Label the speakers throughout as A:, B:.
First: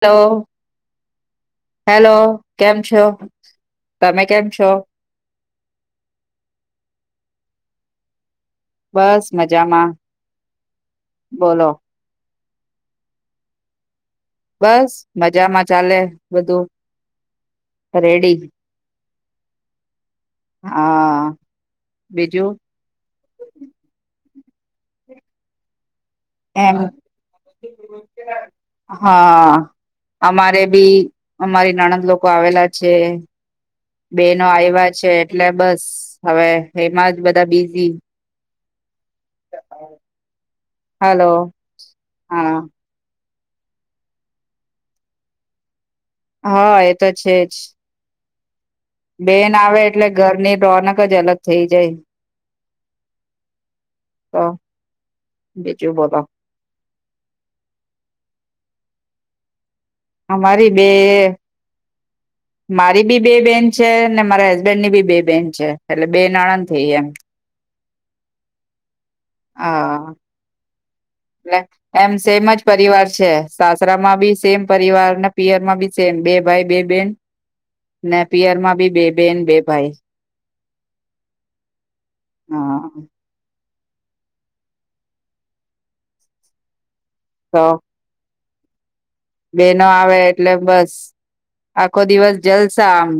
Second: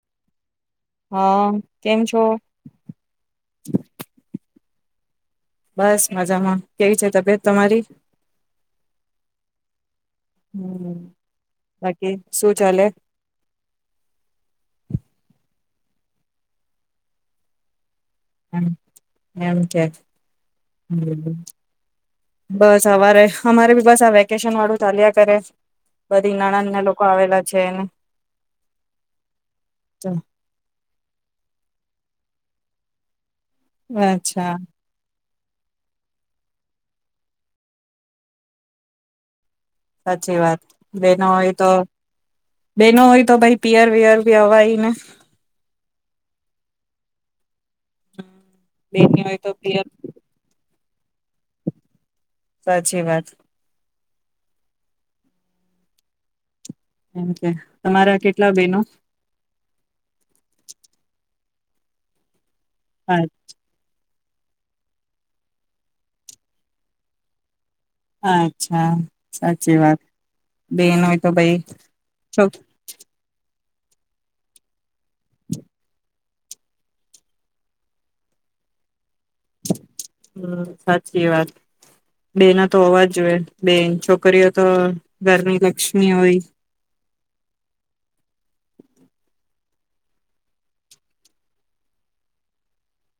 A: તો?
B: હા કેમ
A: હેલો
B: છો?
A: કેમ છો? તમે કેમ છો?
B: બસ મજામાં, કેવી છે તબિયત તમારી?
A: બસ મજામાં.
B: હમ્મ
A: બોલો
B: બાકી શું ચાલે?
A: બસ મજામાં ચાલે બધું. રેડી.
B: એમ કે
A: હા બીજું
B: બસ અરે અમારે ભી બસ હવે વેકેશન વાળું ચાલ્યા કરે. બધી નણંદ
A: એમ
B: ને લોકો આવેલા છે ને
A: હા,
B: તો
A: અમારે બી અમારી નણંદ લોકો આવેલા છે બેનો
B: અચ્છા
A: આવ્યા છે એટલે બસ હવે એમાં જ બધા બિઝી.
B: સાચી વાત બેનો
A: હલો
B: હોય તો,
A: હા
B: બેનો હોય તો ભાઈ પિયર વિયર ભી અવાયને.
A: હા એ તો છે જ.
B: બેની હોય તો
A: બેન આવે
B: પિયર
A: એટલે ઘરની રોનક એક જ અલગ થઈ જાય.
B: સાચી વાત.
A: તો બેજું બોલો.
B: એમ કે તમારા કેટલા બેનો
A: આ મારી બે મારી બી બે બેન છે મારા હસબેન્ડ ની બી બેન છે એટલે બે નણંદ થઈ એમ.
B: અચ્છા. સાચી વાત
A: હા
B: બેન હોય તો ભાઈ
A: એટ એમ
B: છો
A: સેમ જ પરિવાર છે. સાસરા માં બી સેમ પરિવાર ને પિયર માં બી સેમ બે ભાઈ બે બેન ને પિયર માં બી બે બેન બે ભાઈ
B: હમ્મ, સાચી વાત બે ના તો
A: હા
B: હોવાજ જોઈએ. બે છોકરીઓ તો ઘરની લક્ષ્મી હોય.
A: હા. બેનો આવે એટલે બસ આખો દિવસ જલસા આમ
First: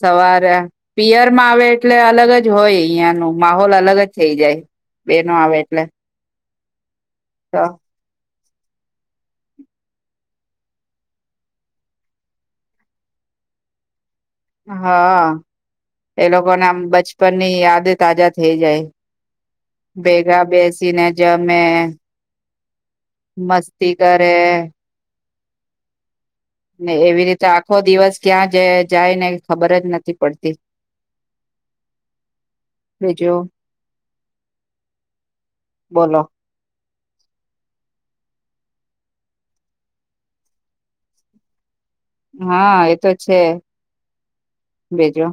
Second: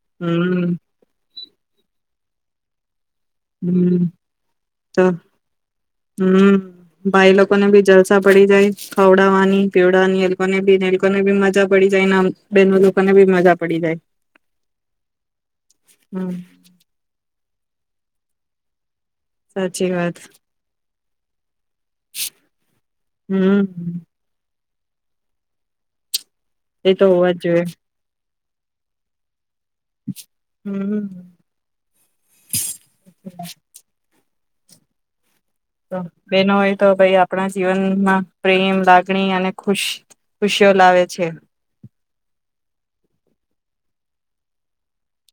A: સવારે
B: હમ
A: પિયર મા આવે એટલે અલગ જ હોય અહિયાં નુ. માહોલ અલગ
B: હમ
A: જ થઇ જાય
B: તો
A: બેનો આવે એટલે.
B: હમ ભાઈ લોકો
A: તો
B: ને ભી જલસા. પડી જાય ખવડાવવાની પીવડાની એ લોકોને બી એ લોકોને બી મજા પડી જાય ને બેનો લોકોને બી મજા પડી જાય.
A: હા એ
B: હમ
A: લોકો નામ બચપન ની યાદ તાજા થઈ જાય.
B: સાચી વાત
A: ભેગા બેસી ને ને મસ્તી
B: હમ
A: કરે. ને
B: એ તો
A: એવી
B: હોવા જ
A: રીતે
B: જોઈએ
A: આખો દિવસ ત્યાં જ જાય ને ખબર જ નથી પડતી.
B: હમ
A: બીજું
B: તો
A: બોલો
B: બેનો હોય. તો ભાઈ આપણા જીવનમાં પ્રેમ લાગણી અને ખુશ ખુશીઓ લાવે છે.
A: હા એતો છે બીજુ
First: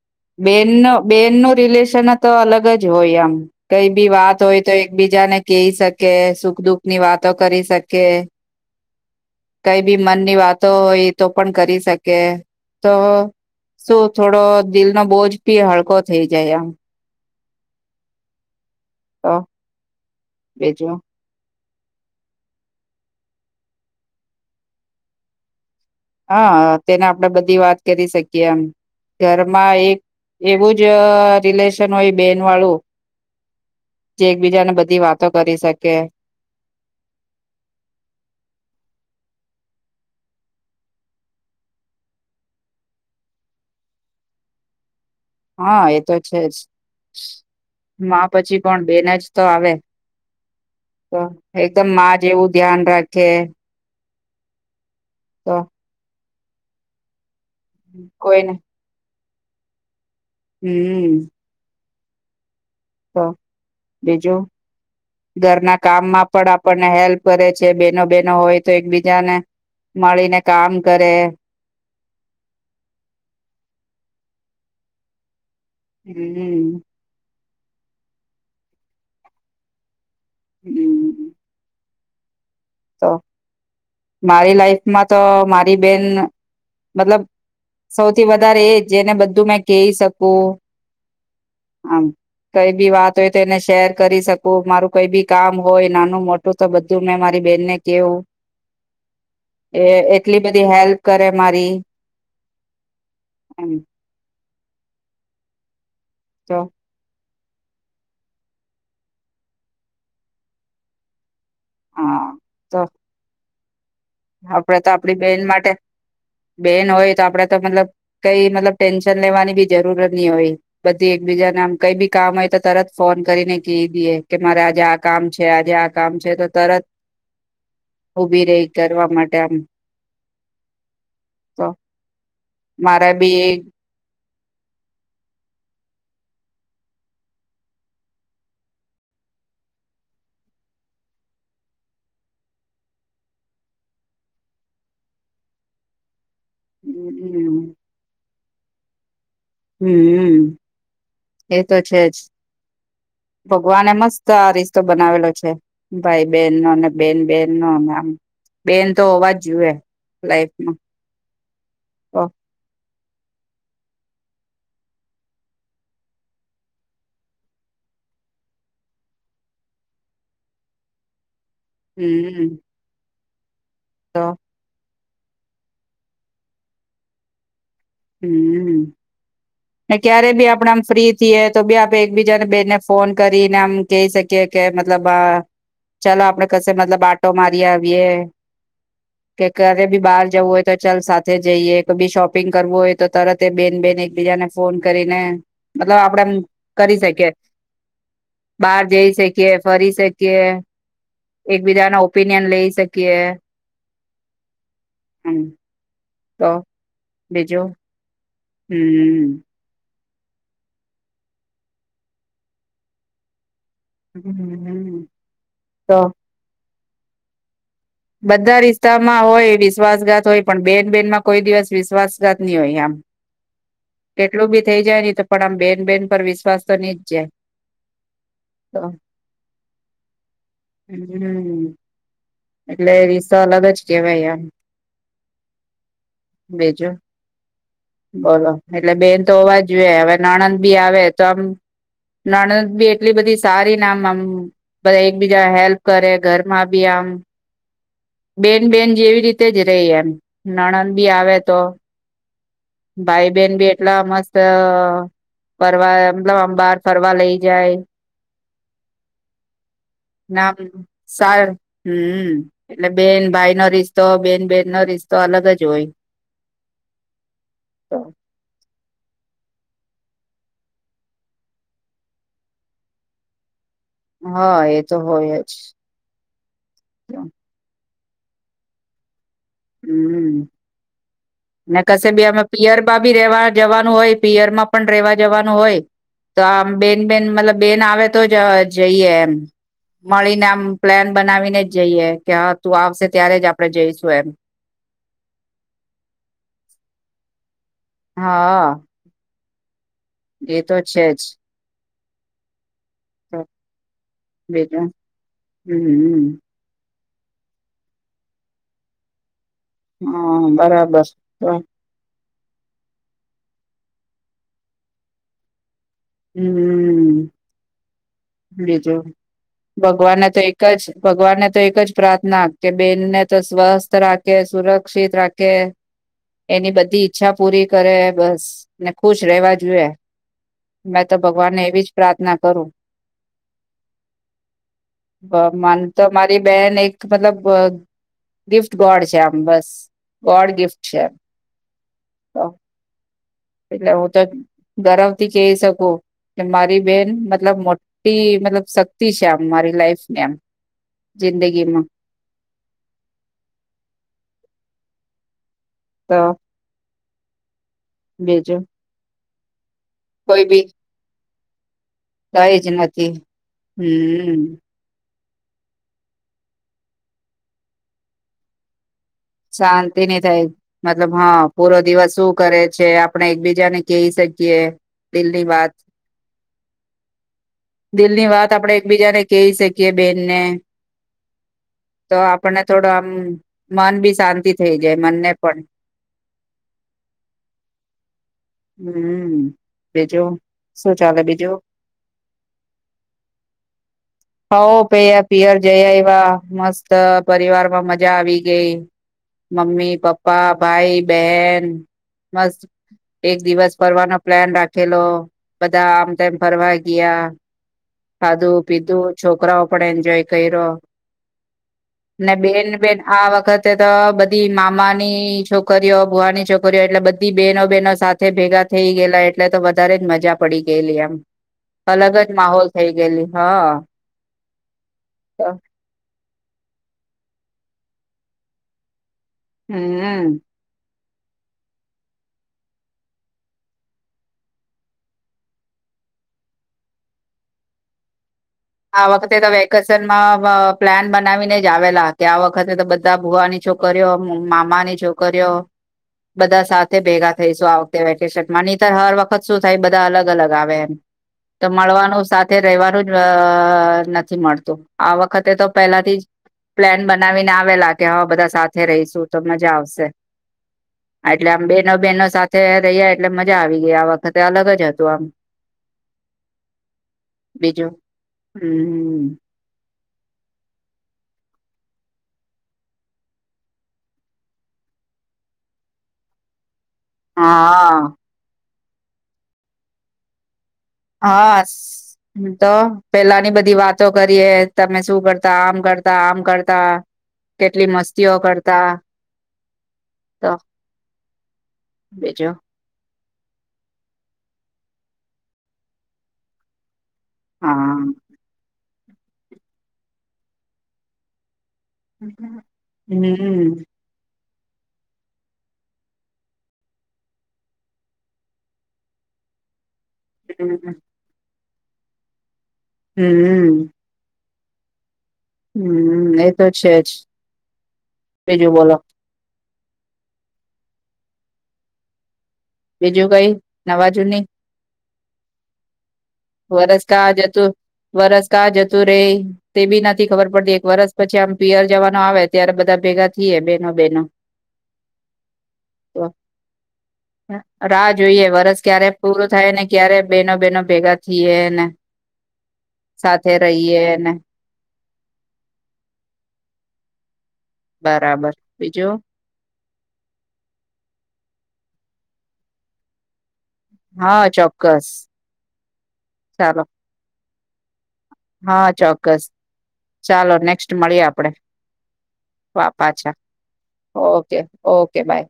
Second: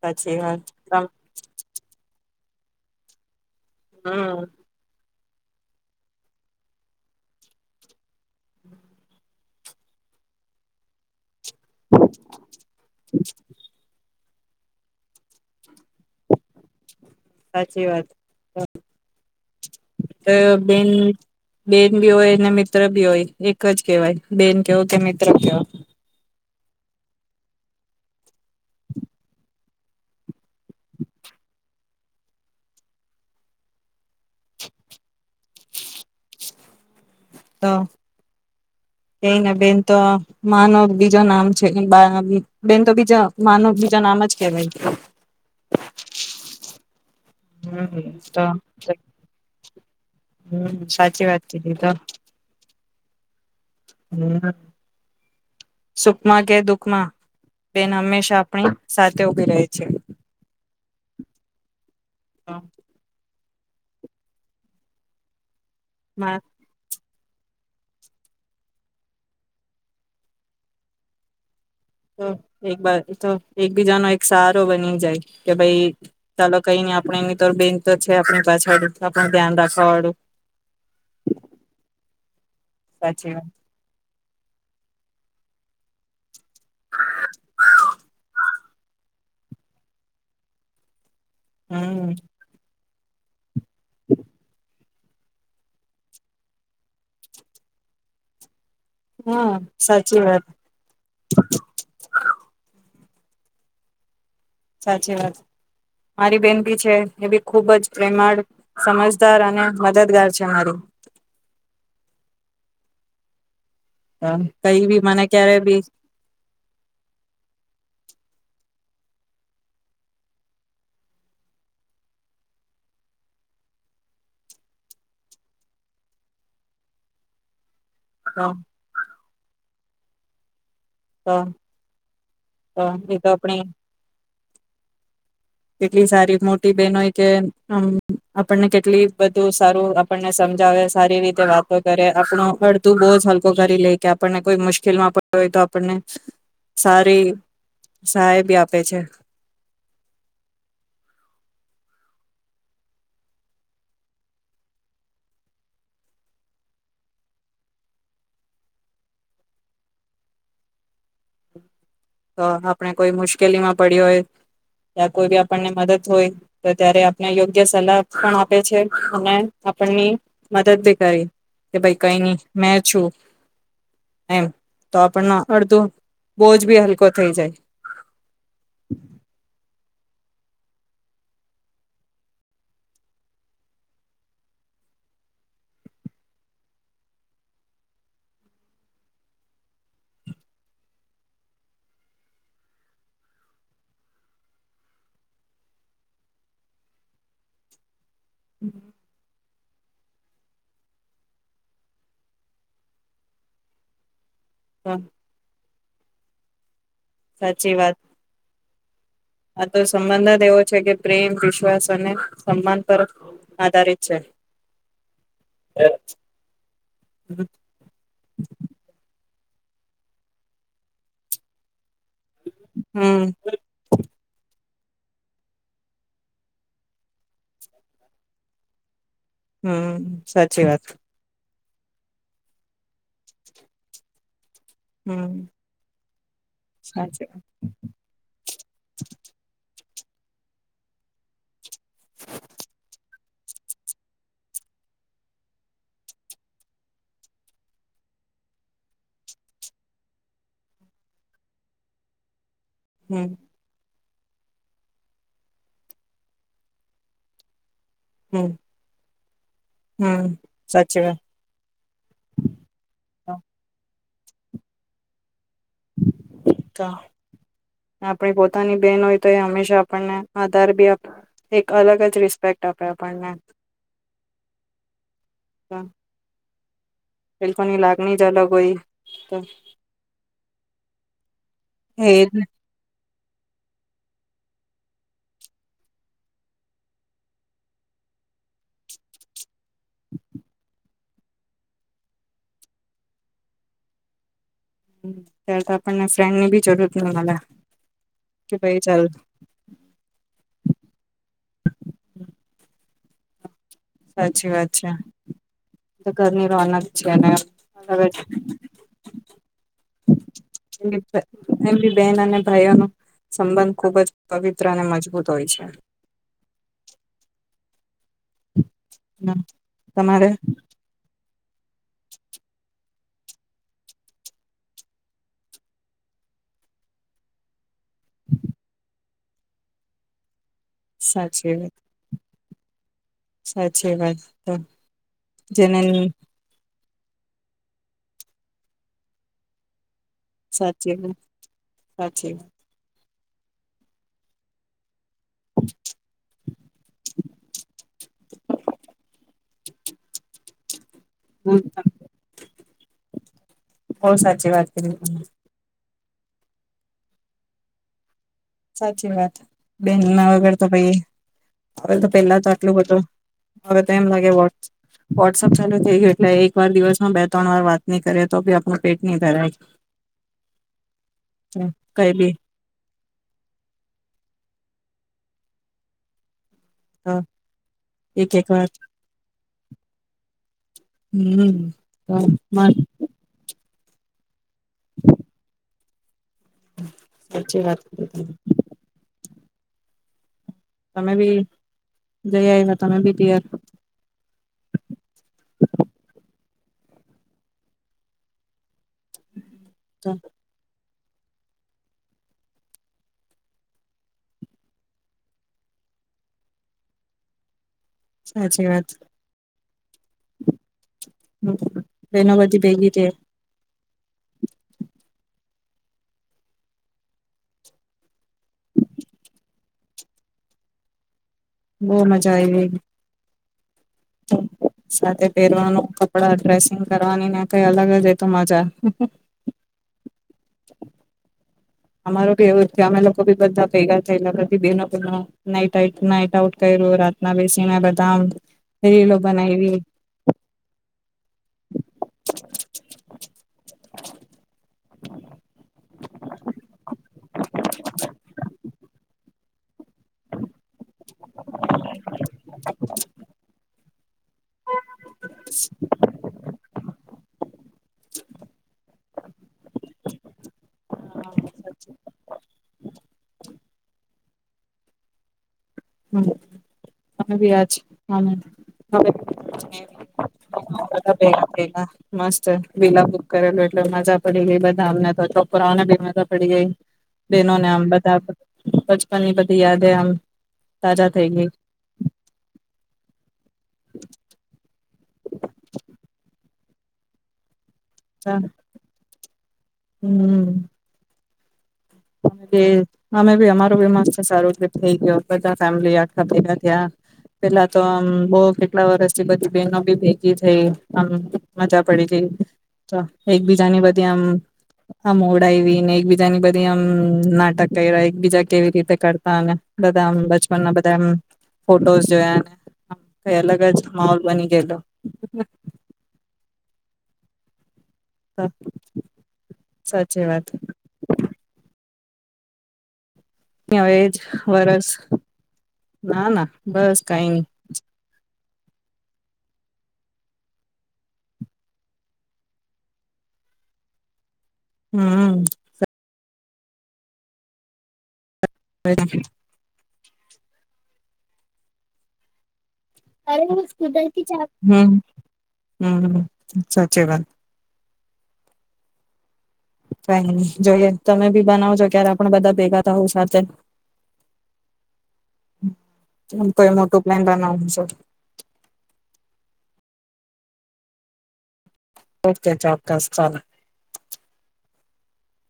B: સાચી વાત
A: બેન ન બેન નું રિલેશન હત તો અલગ જ હોય એમ. કઈ બી વાત
B: હમ
A: હોય તો એકબીજા ને કઈ શકે સુખ દુઃખ ની વાતો કરી શકે કઈ બી મન ની વાતો હોય તો પણ કરી શકે તો શું થોડો દિલ નો બોજ પી હળકો થઈ જાય.
B: સાચી વાત.
A: તો.
B: એ બેન
A: બીજું
B: બેન બી હોય અને મિત્ર બી હોય એક જ કેહેવાય બેન કેહવો કે મિત્ર કેવો.
A: હા તેને આપણેે બધી વાત કરી શકીએ એમ ઘરમાં એક એવું જ રિલેશ હોય બેન વાળું જે એકબીજાને બધી વાતો કરી શકે.
B: તો કઈને બેન તો માનો બીજું નામ છે બેન તો બીજા માનો બીજા નામ જ કેવાય.
A: હા એ તો છે જ.
B: હમ હમ
A: પછી પણ બેન જ તો આવે, તો
B: સાચી વાત કીધી
A: એકદમ
B: તો
A: માં જેવું ધ્યાન રાખ કે
B: [unintelligible]
A: તો
B: સુખમા કે દુખમા બેન હંમેશા
A: કોઈને
B: આપણી સાચ તે ઉ કી રહે છે.
A: હમ્મ.
B: હા.
A: બીજું, ઘરના કામમાં પણ આપણને હેલ્પ કરે છે બેનો બેનો હોય તો એકબીજાને, મળીને કામ કરે.
B: તો એક તો એકબીજાનો એક સહારો બની જાય. કે ભાઈ ચાલો
A: હમ
B: કઈ નઈ આપણે એ બેન તો છે આપણી પાછાળ પણ ધ્યાન રાખવા વાળું.
A: હમ્મ. તો,
B: સાચી વાત
A: મારી લાઈફમાં તો મા હરીબેન મતલબ સૌથી વધારે એ જેને બધું મેં કહી શકું.
B: હમ્મ.
A: ભી વાત હોય તો એને શેર કરી શકું, મારું કોઈ બી કામ હોય નાનું મોટું તો બધું મેં મા મારી બેનને કેવું.
B: હા
A: એ
B: સાચી
A: એટલી
B: વાત
A: બધી હેલ્પ કરે મારી હમ્મ.
B: સાચી વાત. મારી
A: તો
B: બેન ભી છે, એ બી ખુબ જ પ્રેમાળ, સમજદાર અને મદદગાર છે મારી.
A: હા તો.
B: અ
A: આપડે
B: કઈ
A: તો
B: બી
A: આપડી
B: મને
A: બેન
B: ક્યારે
A: માટે
B: બી
A: બેન હોય તો આપડે તો મતલબ કઈ મતલબ ટેન્શન લેવાની બી જરૂરત નહી હોય, બધી એકબીજા ના આમ કઈ બી કામ હોય તો તરત ફોન કરીને ક દઈએ કે મારે આજે આ કામ છે આજે આ કામ છે તો તરત
B: અ
A: ઉબીરે. કરવા માટે આમ.
B: અ
A: તો
B: અ
A: મારા
B: એ તો
A: બી
B: આપણી કેટલી સારી મોટી બેહેન હોય કે આપણને કેટલી બધું સારું, આપણને સમજાવે સારી રીતે વાતો કરે, આપણો અડધું બોજ જ હલકો કરી લે, કે આપણને કોઈ મુશ્કેલમાં પડ હોય તો આપણને સારી
A: હમ
B: સાહેબ બી આપે છે.
A: હમ્મ, હમ્મ, એ તો છેજ. ભગવાનએ મસ્ત આ રિસ્તો બનાવેલો છે, ભાઈ બેહેન નો, ને બેન બેન નો ને આમ. બેન તો હોવાજ જોુએ લાઈફમાં
B: તો આપણે કોઈ મુશ્કેલી માં પડિયો હોય, ત્યા કોઈ બી આપણને મદદ હોય, તો ત્યારે આપને યોગ્ય સલાહ પણ આપે છે અને આપણની મદદ ભી કરી કે ભાઈ કઈ નઈ,
A: હમ
B: મેં છું.
A: તો
B: એમ તો આપણને અડધું બોજ બી હલ કુ થઈ જાય.
A: હમ્મ. ને ક્યારે બી આપણેે આમ ફ્રી થએે, તો બી આપેડે એકબીજાને બેને ફોન કરીને આમ કહી શકીએ કે મતલબ, ચાલો આપડ કશે મતલબ આટો મારી આવીએ કે ક્યારે બી બહાર જવું હોય તો ચાલ સાથે જઈએ કો બી શોપિંગ કરવું હોય તો તરત બેન બેન એકબીજાને ફોન કરીને, મતલબ આપણે કરી શકીએ, બહાર જઈ શકીએ, ફરી શકીએ, એકબીજાના ઓપિનિયન લઈ શકીએ.
B: હા
A: હમ્મ. તો
B: સાચી વાત
A: હમ્મ.
B: સંબંધજ એવો છે, કે પ્રેમ, વિશ્વાસ અને સમ્માન પર આધારિત છે
A: હમ્મ, હમ્મ, તો
B: [inaudible]
A: બધા રિસ્તામાં હોય વિશ્વાસઘાત હોય, પણ બેન બેહેનમાં કોઈ દિવસ વિશ્વાસ ઘાત ની હોય આમ,
B: હમ
A: કેટલું બી થઈ જાય ની તો, પણ આમ બેન બેન પર વિશ્વાસ તો નીજ જાય, તો
B: હમ્મ, સાચી વાત.
A: હમ એટલે રીસા અલગજ કેવાય આ
B: હમ્મ.
A: બીજું, બોલો એટલે બેન તો અવાજ જો હવે નણંદ બી આવે તો આમ, નણંદ બી એટલી બધી સારી ને આમ આમ બધા એકબીજા હેલ્પ કરે, ઘરમાં બી આમ બેન બેન જેવી રીતે જ રેહ એમ, નણંદ બી આવે તો
B: હમ
A: ભાઈ બેહેન ભી એટલા મસ્ત અહ ફરવા, મતલબ અહ બાર ફરવા લઈ જાય
B: હમ હમ
A: નામ,
B: સાચી
A: સાર, હમ્મ, એટલે બેન
B: વાત
A: ભાઈ નો રિ તો બેન બેન રિસ્તો અલગજ [inaudible]
B: આપડી પોતાની બેન હોય તો એ હંમેશા આપણને આધાર બી આપે, એક અલગજ રિસ્પેક્ટ આપે આપણને
A: હા એ તો હોય જ
B: તો એ [unintelligible]
A: હમ અને કશે
B: એ જ ને
A: ભી પિયરબ બી રેવા જવાનું હોય પિયરમાં પણ રેવા જવાનું હોય તો આમ બેન બેન મતલબ બેન આવે તો જ જઈએ એમ મળીને આમ પ્લાન બનાવીને જ જઈએ કે હા તું આવશે ત્યારે જ આપણેે જઈશું એમ
B: ત્યારે તો આપણને ફ્રેન્ડ ની ભી જરૂરત ની મલે કે
A: હા
B: ભાઈ ચાલ
A: એ તો છે જ [unintelligible]
B: સાચી વાત
A: બીજું
B: છે તો
A: હમ
B: ઘર ની રોનક છે ને [inaudible]
A: હા બરાબર
B: ભાઈઓ નો સંબંધ ખૂબ જ પવિત્ર અને મજબૂત હોય છે
A: હમ બીજું ભગવાનને
B: તમારે
A: તો એક જ ભગવાનને તો એક જ પ્રાર્થના કે બેનને તો સ્વસ્થ રાખે સુરક્ષિત રાખે એની બધી ઈચ્છા પૂરી કરે બસ ને ખુશ રહેવા જુએ મેં તો
B: સાચી
A: ભગવાનને
B: વાત
A: એવી જ પ્રાર્થના કરું
B: સાચી વાત તો જેને
A: મન તો મારી બેન એક મતલબ ગિફ્ટ ગોડ છે આમ બસ ગોડ ગિફ્ટ
B: સાચી
A: છે
B: વાત સાચી
A: [inaudible] તો એટલે હું તો ગરમ થી કહી શકું કે મારી બેન મતલબ મોટી મતલબ શક્તિ છે આમ મારી લાઈફની આમ જિંદગીમાં
B: [inaudible] બો સાચી વાત હમ હમ
A: તો બીજું
B: સાચી વાત [unintelligible]
A: કોઈ
B: વગર
A: બી
B: તો ભાઈ હવે તો પેલા તો
A: દહેજ
B: આટલું બધું
A: નથી
B: હવે તો એમ લાગે
A: હમ
B: વોટ વોટ્સઅપ ચાલુ થઈ ગયું એટલે એક વાર દિવસમાં બે ત્રણ વાર વાત ની કરીએ તો બી આપ
A: શાંતિ ની થાય મતલબ હા પૂરો
B: કઈ
A: દિવસ શું
B: બી
A: કરે છે આપડે એકબી બીજાને કહી શકીએ દિલની વાત
B: તો
A: દિલની
B: એક એક
A: વાત
B: વાર
A: આપણેે એકબીજાને કહી શકીએ બેન ને. તો આપણને
B: હમ
A: થોડું આમ.. માન બી. શાંતિ થઈ જાય મનને પણ.
B: સાચી વાત કરી.
A: હમ બીજુ. શું
B: તમે
A: ચાલે
B: બી
A: બીજું?
B: જઈ આવ્યા તમે બી તૈયાર
A: હ પયા પિયર જયા એવા. મસ્ત પરિવાર માં મજા આવી ગઈ. મમ્મી પપ્પા ભાઈ. બેન મસ્ત. એક દિવસ ફરવાનો પ્લાન રાખેલો બધા આમ તેમ ફરવા ગયા. ખાધું
B: સાચી વાત
A: પીધું છોકરાઓ પણ એન્જોય કર્યો
B: બહેનો બધી
A: બેન
B: ભેગી
A: બેન
B: થ
A: આ વખત. તો બધી મામાની છોકરીઓ ભુવાની છોકરીઓ એટલે બધી બહેનો બહેનો સાથે ભેગા થઈ ગયેલા એટલે તો વધારે જ મજા પડી ગયેલી એમ.
B: બહુ
A: અલગ જ માહોલ થઈ ગયેલી. હા.
B: હમ. સાથે પહેરવાનું આપડા ડ્રેસિંગ કરવાની ને કઈ અલગ જ એ તો મજા.
A: હમ.
B: અમારો બી એવું અમે લોકો બધા ભેગા થયેલા બે નાટ નાટ નાટ આઉટ કર્યું રાતના બેસીને બધા.
A: આ
B: રીલો
A: વખતે તો
B: બનાયવી
A: વેકેશનમાં પ્લાન બનાવીને. આવેલા કે આ વખતે તો બધા ભુવાની છોકરીઓ મામાની છોકરીઓ બધા સાથે ભેગા થઈશું આ વખતે વેકેશનમા. માની તો હર વખત શું થાય બધા અલગ અલગ આવે એમ. તો મળવાનું સાથે રવાનું જ. નથી મળતું આ વખતે તો પેલાથી જ પ્લાન બનાવીને આવેલા કે હ બધા સાથે રહીશું તો મજા આવશે એટલે આમ બેનો બહેનો સાથે તે એટલે મજા આવી ગઈ આ વખતે અલગ જ હતું આમ.
B: હમ ત બી આજ
A: બીજું
B: હા. હમ.
A: હમ
B: બધા ભેગા ભેગા મસ્ત વિલા બુક કરેલું એટલે મજા પડી ગઈ બધા અમને તો ચોપરાઓને બી મજા પડી ગઈ. બેનોને આમ
A: હા
B: બધા. બચપન ની બધી યાદ હ આમ. તાજા થઈ ગઈ
A: હા તો પેલાની બધી. ની વાતો કરીએ. તમે શું કરતા આમ કરતા આમ કરતા કેટલી મસ્તીઓ કરતા તો
B: હમ
A: બીજો
B: અમે બી અમારો બી મસ્ત સારું એ થઈ ગયો બધા ફેમ આગા થયા પેલા તો
A: હા
B: આમ બઉ કેટલા વર્ષ બધી બહેનો બી ભેગી થઈમ મજા પડી ગઈ
A: હમ
B: તો એકબીજાની
A: હમ
B: બધી આમ હા મોડાઈવીને એક બીજાની બધી મ નાટક કર્યા એકબીજા કેવી રીતે કરતામે બધા આમ બચપનના બધા એમ ફોટોસ જોયા ને હમ ક એલગ જ માઉલ બની ગેલો
A: હમ એ તો છે જ
B: તો
A: હજું બોલો
B: સાચી વાત
A: બીજું કઈ નવા
B: હવેજ
A: જૂની
B: વરસ ના ના બસ
A: વરસ
B: કઈ
A: કા
B: નઈ
A: જતું વરસ ક જતું રે તે બી નથી ખબર પડતી એક વરસ પછી આમ પિયર જવાનો આવે ત્યારે બધા ભેગા થઈએ બેનો બેનો
B: હમ
A: [inaudible] જોઈએ વરષ ક્યારે પૂરું થાય ને ક્યારે બેનો બેનો ભેગા છી એને
B: અરે હું સ્કૂટરથી ચ હમ સાચી વાત
A: બરાબર બીજું
B: કઈ નહી જોઈએ તમે બી બનાવજો ક્યારે આપણે બધા ભેગા થ હો સાથે
A: હા ચોક્કસ
B: કોઈ
A: ચાલો
B: મોટું પ્લાન [inaudible]
A: હા ચોક્કસ ચાલો નેક્સ્ટ મળીએ આપડે
B: ઓકે
A: વા
B: ચોક્કસ
A: પાાછા
B: ચાલો
A: ઓકે ઓકે બાય